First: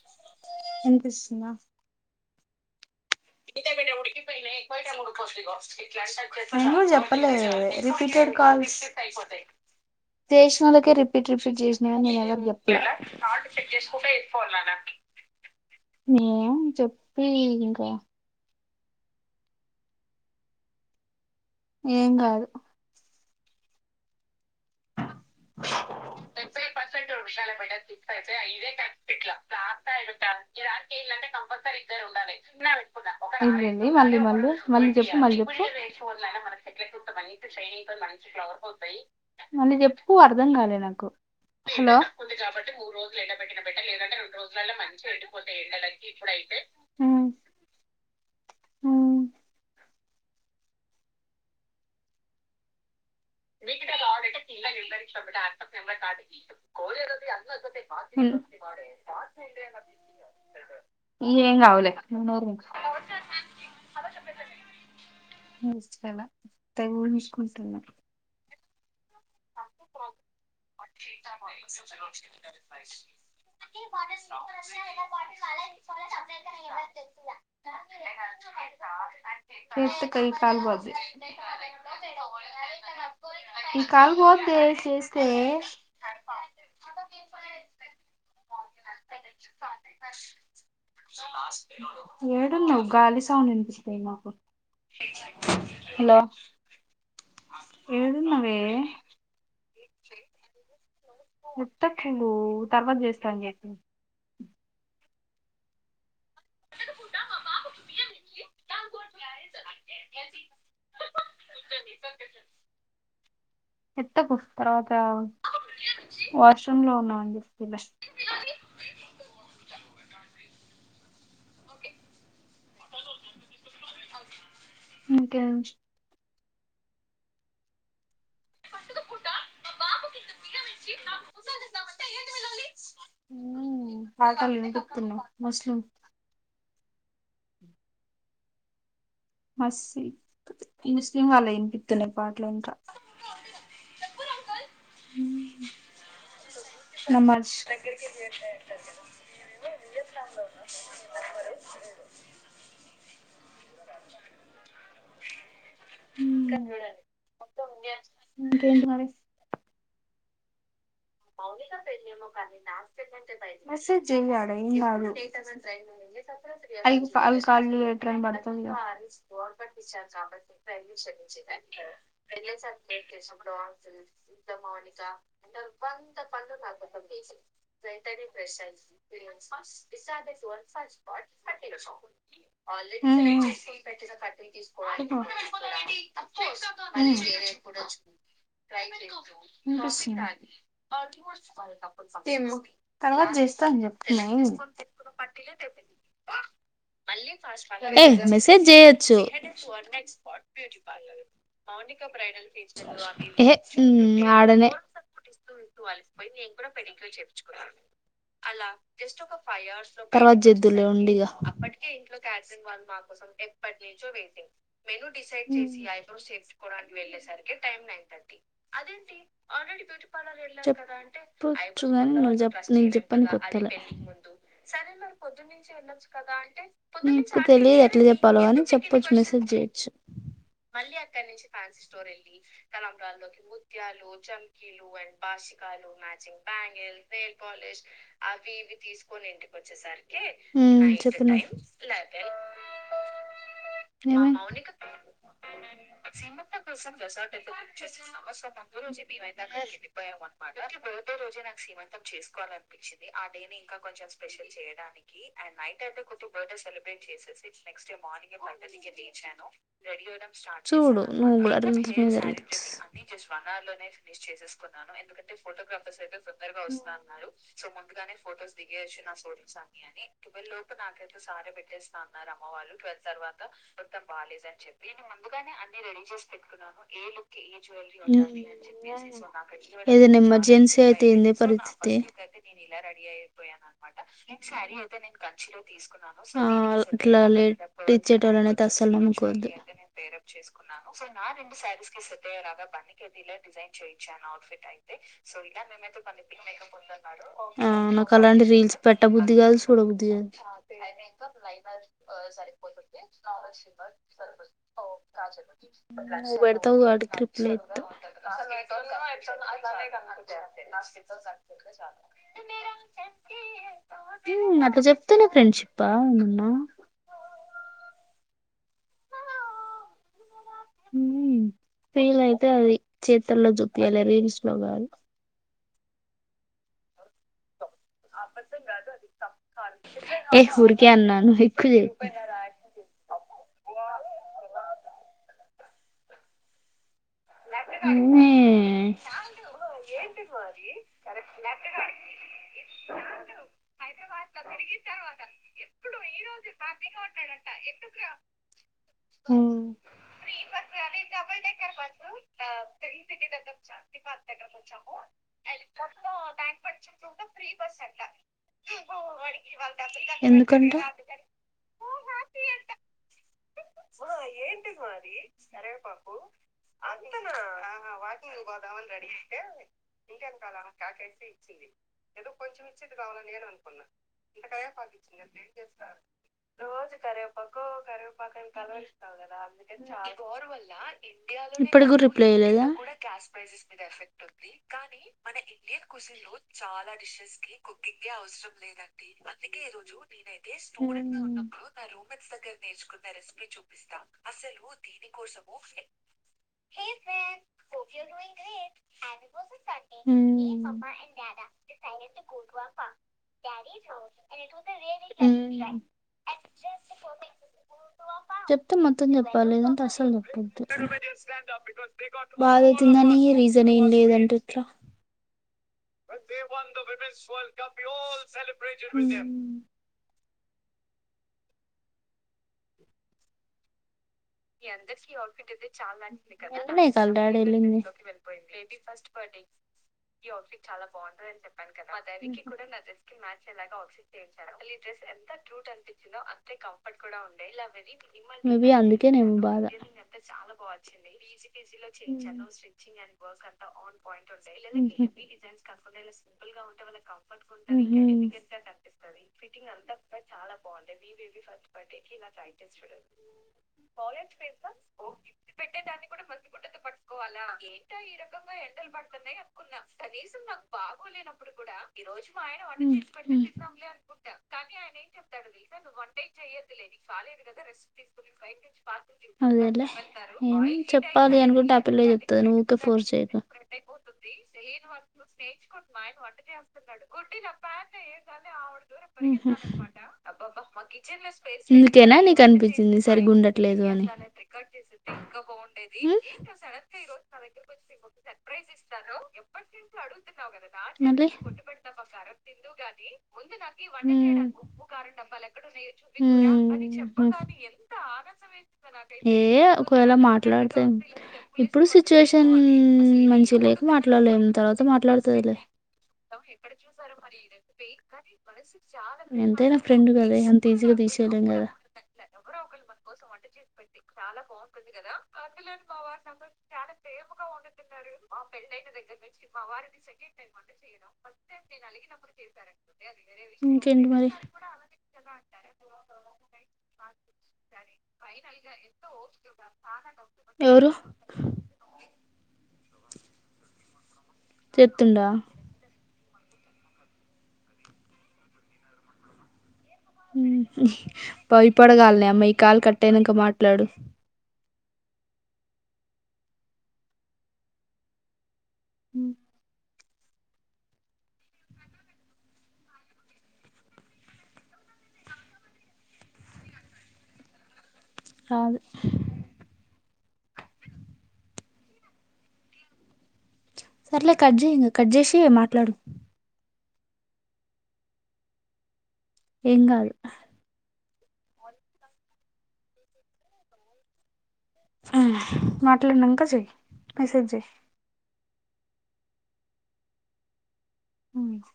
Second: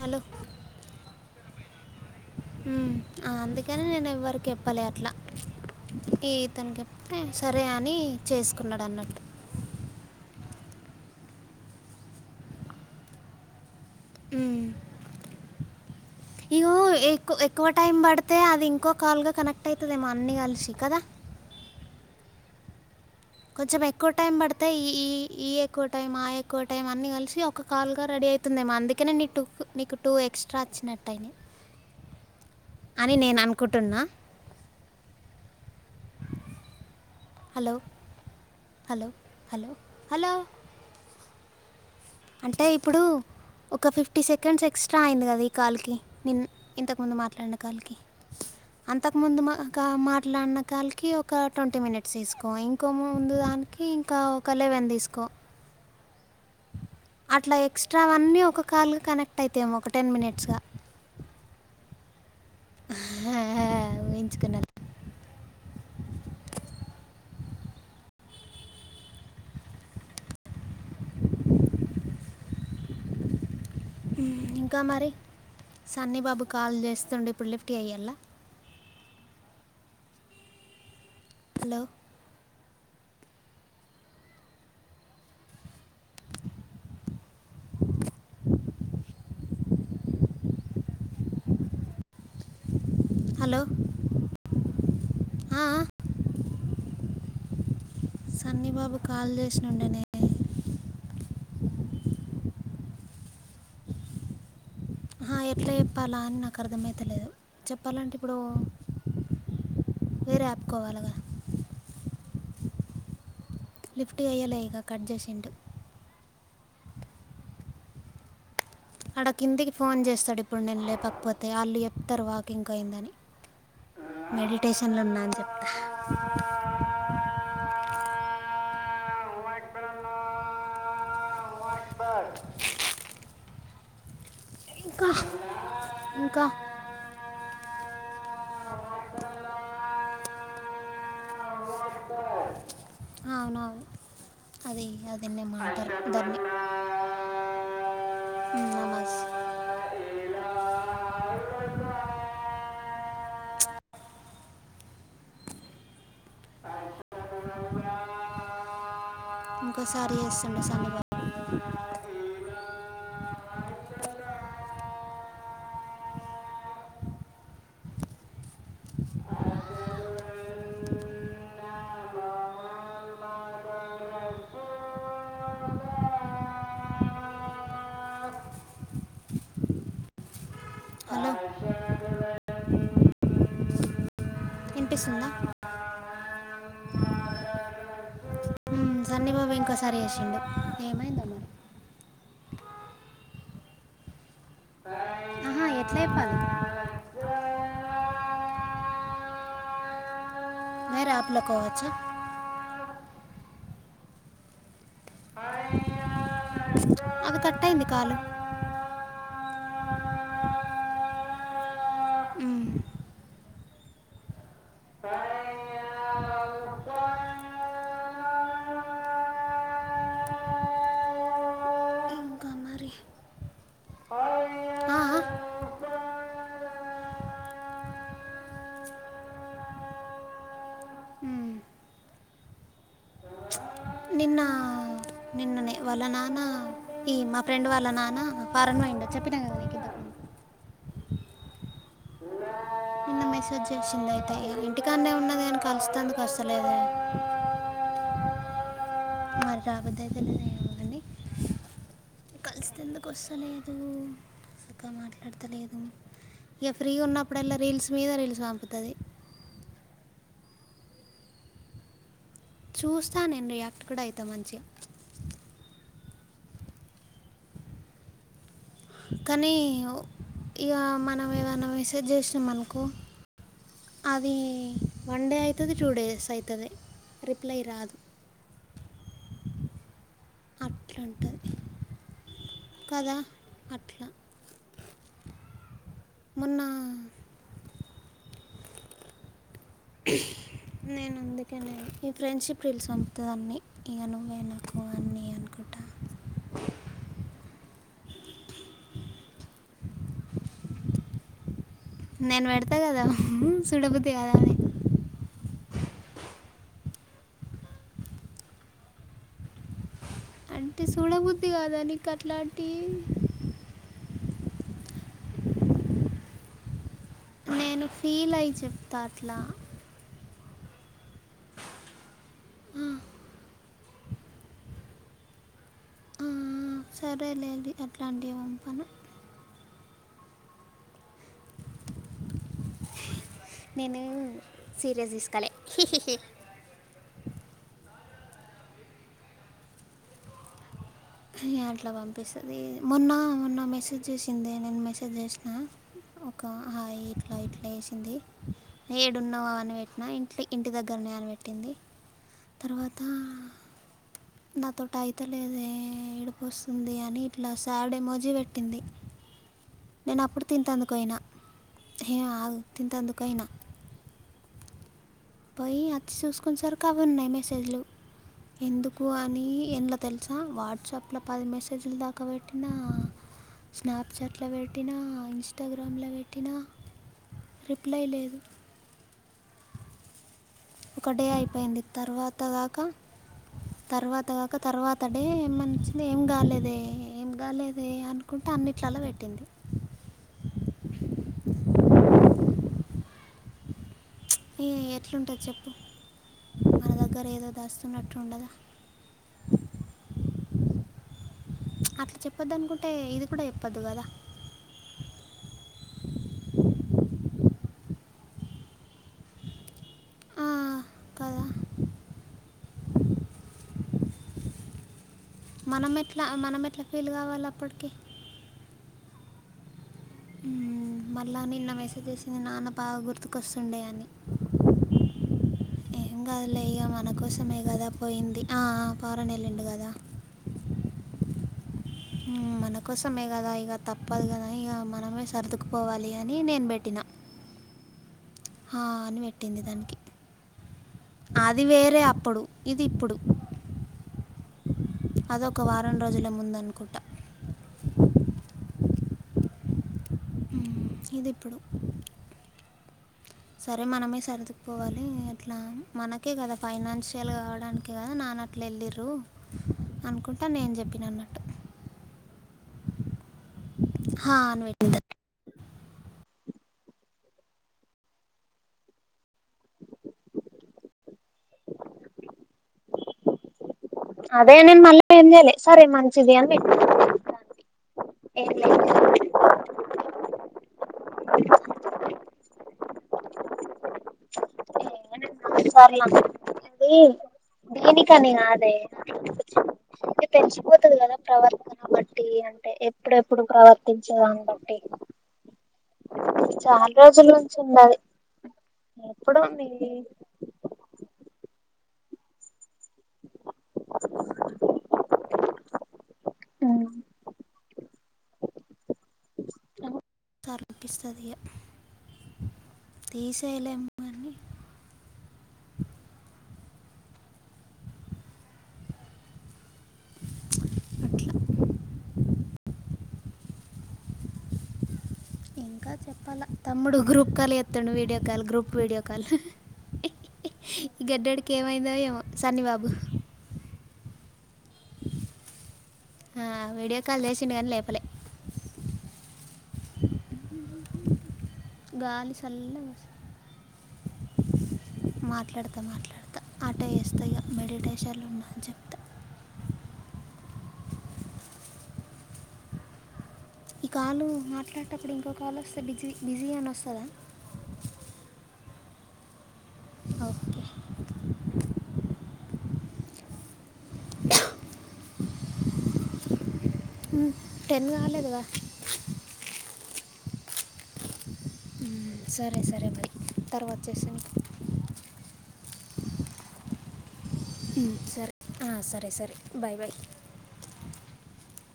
Hello అనిపిస్తుందా హ ఈ ఇతను చెప్తే చెప్పలేదు సరే అని చేసుకున్నాడు అన్నట్టు రిెల్ కే రిపీట్ రిపీట్ చేసినని నేను చెప్ప ఎపో ఉమ్. ఇగో ఎక్కు ఎక్కువ టైం పడితే అది ఇంకో కాల్గా కనెక్ట్ అవుతుందేమో అన్నీ కలిసి కదా ఏం కాదు కొంచెం ఎక్కువ టైం పడితే ఈ ఈ ఈ ఎక్కువ టైం ఆ ఎక్కువ టైం అన్నీ కలిసి పర్సెంట్ాల ఒక కాల్గా రెడీ బతే అవుతుందేమో అందుకనే నీ అదేట్లాానికింటే టూ నీకు టూ ఎక్స్ట్రా వచ్చినట్టు కంపల్సరీ ఇద్దరు ఉండాల అని నేను అనుకుంటున్నా పెట్కుాళ్ళ మళ్ చె మన చెట్లెంది హలో మంచి ైనింగ్ మంచి గ్వర్ పోతాయి హలో హలో చె వు హలో అర్ధం కాలే నాకు హలో అంటే ఇప్పుడు ఒక ఫిఫ్టీ సెకండ్స్ ఎక్స్ట్రా అయింది కదా ఈ కాల్కి నిన్న ఇంతకుముందు ఉమ్ మాట్లాడిన కాల్కి ఉమ్ అంతకుముందు మా మా ఇట్లా అన్నకాలకి ఒక ట్వంటీ మినిట్స్ తీసుకో ఇంకోము మీక కాడు త నింరి అ అర్ం నం కాార్డు అట్లా ఎక్స్ట్రావన్నీ ఒక కాల్గా కనెక్ట్ అవుతాము ఒక టెన్ మినిట్స్గా నూూరు ంచక చాలా తగుంచుకుంటున్నాం బ ఉమ్, ఇంకా మరి బ సన్నీ బాబు తెంద కాల్ చేస్తుండే ఇప్పుడు లిఫ్ట్ అయ్యాలా తలి కాల్ బజే హలో ఇ కాలు పోతే చేస్తస్త స ఏడున్నా గాలి సాౌన్ హలో అనిపిస్తాయి మాకు ఆ, హలో ఏడున్నావే సన్నీబాబు కాల్ చేసి నుండనే ముట్టకి నువ్వు తర్వాత చేస్తాం చెప్ప ఎట్లా చెప్పాలా అని నాకు అర్థమైతలేదు చెప్పాలంటే ఇప్పుడు వేరే యాప్కోవాలి కదా లిఫ్ట్ ఎత్తకు చేయలే ఇక కట్ చేసింు వాట్సంలో ఉన్నా అండి్ పలస్ ఆడ కిందికి ఫోన్ చేస్తాడు ఇప్పుడు నేను లేపకపోతే ఆళ్ళు చెప్తరు వాకింగ్ అయిందని మెడి స్టేషన్లో ఉన్నా అని ఇంకేం చెప్తా ఆట్ ఉమ్ అ కాలెం చెప్పుతున్నావ్ ముస్లిం ఇంకా మసీద్ ముస్లిం వాళ్ళ ఇంటికనే పాట్లు ఇంక ఆ, అవునవును అది అది దానేమో అంటారు దాన్ని నమాజ్ నమాజ్ మ ఉమ్ ఇంకేంటండి ఇంకోసారి చేస్తుండు సన్నీ గా అౌనిగా పెే నమో కానీ నాస్ పెే ఉంటే బయ మెసేజ్ చెయ్ ఆడ ఏం కాదు అవి క కాలి అయ్ ట్రైన్ పడ్తది గా ఉమ్ హలో ఉమ్ వినిపిస్తుందా చెప్పు ఉమ్ వి ఇంకోసారి చేసిండు ఏమైందో వ మరి కాల క తర్వాత చేస్తా అని చెప్తున్నా ఆహా ఎట్లా చెప్పాలి ఏ మెసేజ్ చేయొచ్చు వేరే యాప్లో కోవచ్చా మౌనిక బ్రైడల్ ఫీచ యెహే చలిసిపోయి నేను కూడా పెళ్ళకళ్ చెచ్చు కట్టయింది కాలు తర్వాత చేద్దువులే ఉండిగా మ్మ్. ఉమ్ చెప్ అచ్చు గాని మల్ ఇంకా చెప్ నువ్ నీక్ మరి జెప్పనికి వత్తలే ఆ, నీకు తెలీదు ఎట్ల చెప్పాలో అని చెప్పచు మెసేజ్ చేయచ్చు మ్మ్. నిన్న నిన్ననే వాళ్ళ ఉమ్ నాన్న ఈ మా ఫ్రెండ్ వాళ్ళ నాన్న ఫారెన్ పోయిండు చెప్పినా కదా నీకు ఇంతకు ముందు. చెప్పున్నా మెసేజ్ చేసింది అయితే ఇంటికాన్నే ఉన్నది అని కలుస్తాందుకు వస్తలేదే తందంచి పి మరి రా బుద్ధి అయ్ బర్డే రోజే నా సీమంత చేసుకోవాల కలిస్తే ఎందుకు పనిపించింది ఆ డే ని వస్తలేదు ఇంకా కొంచెం స్పెషల్ చక్కగా చేయడానికి అండ్ మాట్లాడతలేదు నైట్ అయితే కొత్తగా బర్త్ డే ఇక ఫ్రీ సెలబ్రేట్ చేసేసి ఉన్నప్పుడల్లా రీల్స్ నెక్స్ట్ డే మీద మార్నింగ్ రీల్స్ ప పంపుతుంది తీర్చాను చూడు నువు కూడా రీల్స్ మీద రీ చూస్తా నేను రియాక్ట్ కూడా అయిత మంచిగ ము కానీ ఇక మనం ఏదైనా మెసేజ్ చేసినాం అనుకో అది వన్ డే అవుతుంది టూ డేస్ అవుతుంది రిప్లై రాదు ఉమ్ చి ఇది నిమ్ న్ అయి అట్లా పి ఉంటుంది నను కదా అట్లా కంచి ఆ మొన్న అట్లా లేదు చ్చేటళ్ళ అనేతే అస్సలు నమ్నుకోందిను నేను అందుకే నేను సారీస్కి ఈ సెేయ రాగా ఫ్రెండ్షిప్ పన్న రీల్స్ పంపుతుంది కద అన్నీ డిజైన్ ఇక చేయ నువ్వే అఔట్ఫిట్ నాకు అయితే అన్నీ సో ఇలా అనుకుంటా మేమైతే కొ మేకప్ కొతున్నా ఆ నాకు అలాంటి రీల్స్ పెట్టబుద్ది కాదు చూడబుద్ది కాదు నేను పెడతా కదా సారిపోటిషి చూడబుద్ధి కాదా స అని ఓ రాజగట్ బడతా అడు క ర్రిప్లే ఇతు అ బుద్ది కాదా నీక అట్లాంటి అట్లా చెప్తనే ఫ్రెండ్షిప్పా ఉన్నా నేను ఫీల్ అయి చెప్తా అట్లా ఫీల్ అయితే అది "ఆ, చేతుల్లో చుక్కయాలి రీల్స్ లో కాదు సరేలేండి అబస కాదు అది తక్కాల ఏ హరు క అన్నా ను ఎజ హహ ఏంటి మా అట్లా పంపిస్తుంది మొన్న మొన్న మెసేజ్ చేసింది నేను మెసేజ్ చేసినా ఒక హాయ్ ఇట్లా ఇట్లా వేసింది ఏడున్నావా అని పెట్టినా ఇట్ ఇంటి దగ్గరనే అనిపట్టింది తర్వాత నా తోట అయితలేద ఏడిపోస్తుంది అని ఇట్లా శడే మోజి పెెట్టింది నేను అప్పుడు తింతందుకుయినా హ ఆ తింతందుకుయినా ఎంటి సరి పోయి అతి చూసుకుొని సార్ అంతనా వాకింగ్ పోదామని ఎందుకు రెడీ అయితే అని ఎండ్లో తెలుసా ఇంకెకాల వాట్సాప్లో కాకసి పది ఇచ్చింది మెసేజ్లు దాకా ఏదో కొంచెం పెట్టినా ఇచ్చేది కావాల నేను అనుకున్నా ఇంత స్నాప్చాట్లో కరివేపాకు పెట్టినా ఇచ్చింది అ ఏం చేస్తారు ఇన్స్టాగ్రామ్లో పెట్టినా రోజు కరివేపాకు రిప్లై లేదు కరివేపాక ఇస్తావు కదా చా ఒకటే అయి ఇప్పుటి కూడా రిప్లైలేదా ప్రైెస్ మీ ఎఫెక్ట్ తర్వాత ఉంది కాక కానీ తర్వాత డే మన ఇండిన్ కు ఏమనిచ్చింది ఏం లో కాలేదే చాలా ఏం డిషెస్ కి కాలేదే కుకింగ్ అనుకుంటే అవసరం అన్నిట్లలో లేదండి పెట్టింది అందుకే ఈ రోజు నేనైతే స్టూడెంట్ ఉప్పుడు రూమ్ దగ్గరేర్చుకున్నెసిపీ చూపిస్తాం అసలు ఏ దేని ఎట్లుంటుంది కోోర్సము చెప్పు మన దగ్గర ఏదో దస్తున్నట్టుండదా మ్బా ద గో చెప్పొద్దు పా అనుకుంటే ఇది కూడా త ర చెప్పొద్దు కదా చెప్తే మొత్తం చెప్పాలి లేదంటే అసలు ఆ, చెప్పద్దు కదా బాధ వవుతుిందానికి రీజన్ ఏం లేదంటే ఇత్ర మనం ఎట్లా మనం ఎట్లా ఫీల్ కావాలి అప్పటికి సెబ్రేషన్ అ మళ్ళా నిన్న మెసేజ్ చేసింది నాన్న బాగా గుర్తుక వస్తుండే అని మీ అందరికిట్ఫిట్ అయి ఏం చాలాంది క కాదులే ఇక మన కోసమే వెళ్ి కదా పోయింది ఆ, ఫ పవన్ వెళ్ళిండు కదా బేట్ఫిట్ చాలా బాగుని చెప్ప మా ద మ్మ్, కూడా మన డ్రెస్ కి కోసమే మ్యాచ్ కదా ఇక తప్పదు కదా ఇక అయలాగాయి డ్రస్ మనమే ఎంత టూట్ సర్దుకుపోవాలి అనిపించినో అని అంతే నేను పెట్టిన కంఫర్ట్ ఉండ ఇ వెరీ "హా" మ చ అని బా పెట్టింది దానికి అది వేరే అప్పుడు ఇది ఇప్పుడు ంట ఇడి హెవీ అదొక డిజైన్స్ వారం కాకుండా ఇలా రోజుల సింపుల్ ముందు గా ఉంటే వా అనుకుంటా కంఫర్ట్పి ఫిటింగ్ అంతా కూడా చాలా బ మ్మ్. ఇది బేబ ఇప్పుడు ఫస్ట్ బర్డే సరే మనమే ాల్ఫ సర్దుకుపోవాలి అట్లా పెట్టే దాన్ని కూడా మనకే కదా మంచిగుట్టతో ఫైనాన్షియల్ పట్టుకోవాలా కావడానికి ఏంట కదా ఈ నాన్న రకంగా అట్లా ఎండలు వెళ్ళిర్రు పడుతున్నాయి అనుకున్నా కనీసం అనుకుంటా నాకు నేను చెప్పిన అన్నట్టు బాగోలేనప్పుడు కూడా ఈ రోజు మా ఆయనాంలే అనుకుంటా హా అని కానీ ఆయన పెట్టింది ఏం చెప్తాడు వన్ డే చేయదుదా రెస్ట్ తీసు అదేలే చెప్పాలి అనుకుంట టపిల చెప్తా నువుకే ఫోర్స్య అదే నేను మళ్ళీ ఏం చేయలే సరే పోతుందిచుకుంటు ఆయన మంచిది అని పెట్టిన. వంటస్తున్నాడు అ ఏం ఆడిచెన్ లోేందుకనా అనిపి చి సరిగి ఉండట్లేదు అని సర్ల అది దీనికని కాదే పెంచిపోతుది నాన్న, కదా మళ్ళీ ప్రవర్తన బట్టి అంటే ఎప్పుడెప్పుడు ప్రవర్తించేదాన్ని బట్టి చాలా రోజుల నుంచి ఉన్నారు మ ఏలా మాట మాట్లాడత ఇప్పుడు సిచ్యుయేషన్ మంచి లేక మాట్లాడలేని తర్వాత మాట్లాడుతుదిలే ఉమ్, చూ చాగని అ ఫ్రెండ్ కదే అంత ఈజీగా అనిపిస్తుంది ఇక తీసెళ్ళం కదా కోసం వంట చసి తీసేయలేము పెట్ంది కానీ చాలా బాగుంటుంది కదా ఆ పిల్లలు మా వార్ చాలా ప్రేమగా వండుతున్నారు మా పెళ్యిన దగ్గర నుంచి మా వారి దశంగ వ చేయడంస్కి కెడి మరి ఇంకా చెప్పాలా తమ్ముడు గ్రూప్ క లేదు పత్తను video call group video call ఎవరు ఈ గడ్డడికి ఏమైందో ఏమో సన్ని బాబు చెప్తుండా? ఆ వీడియో కాల్ చేసిండ కాని లేపలే. మ్మ్ భయపడగాలనె గాలి అమే ఈ కాల్ చల్లగా వస్తుంది. కట్టైనంక మాట్లాడు. మాట్లాడతా! మాట్లాడతా! ఆటె చేస్తా ఇగ. మెడిటేషన్లు ఉన్నా అని చెప్. మ్ ఈ కాలు మాట్లాడటప్పుడు, ఇంకో కాల్ వస్తే, బిజీ, బిజీ అని వస్తదా? రాదు ఓకె సర్లే కట్ చెయ్ ఇంగ. కట్ చేసి మాట్లాడు. టెన్ గాలేదు గా! ఏం గాదు. మ్ సరె సరె బాయ్. తర్వాత చేస్తా నీకు. మ్ మాట్లాడినంక చెయ్. మెసేజ్ చెయ్. సరే ఆ సరె సరె. Bye bye. మ్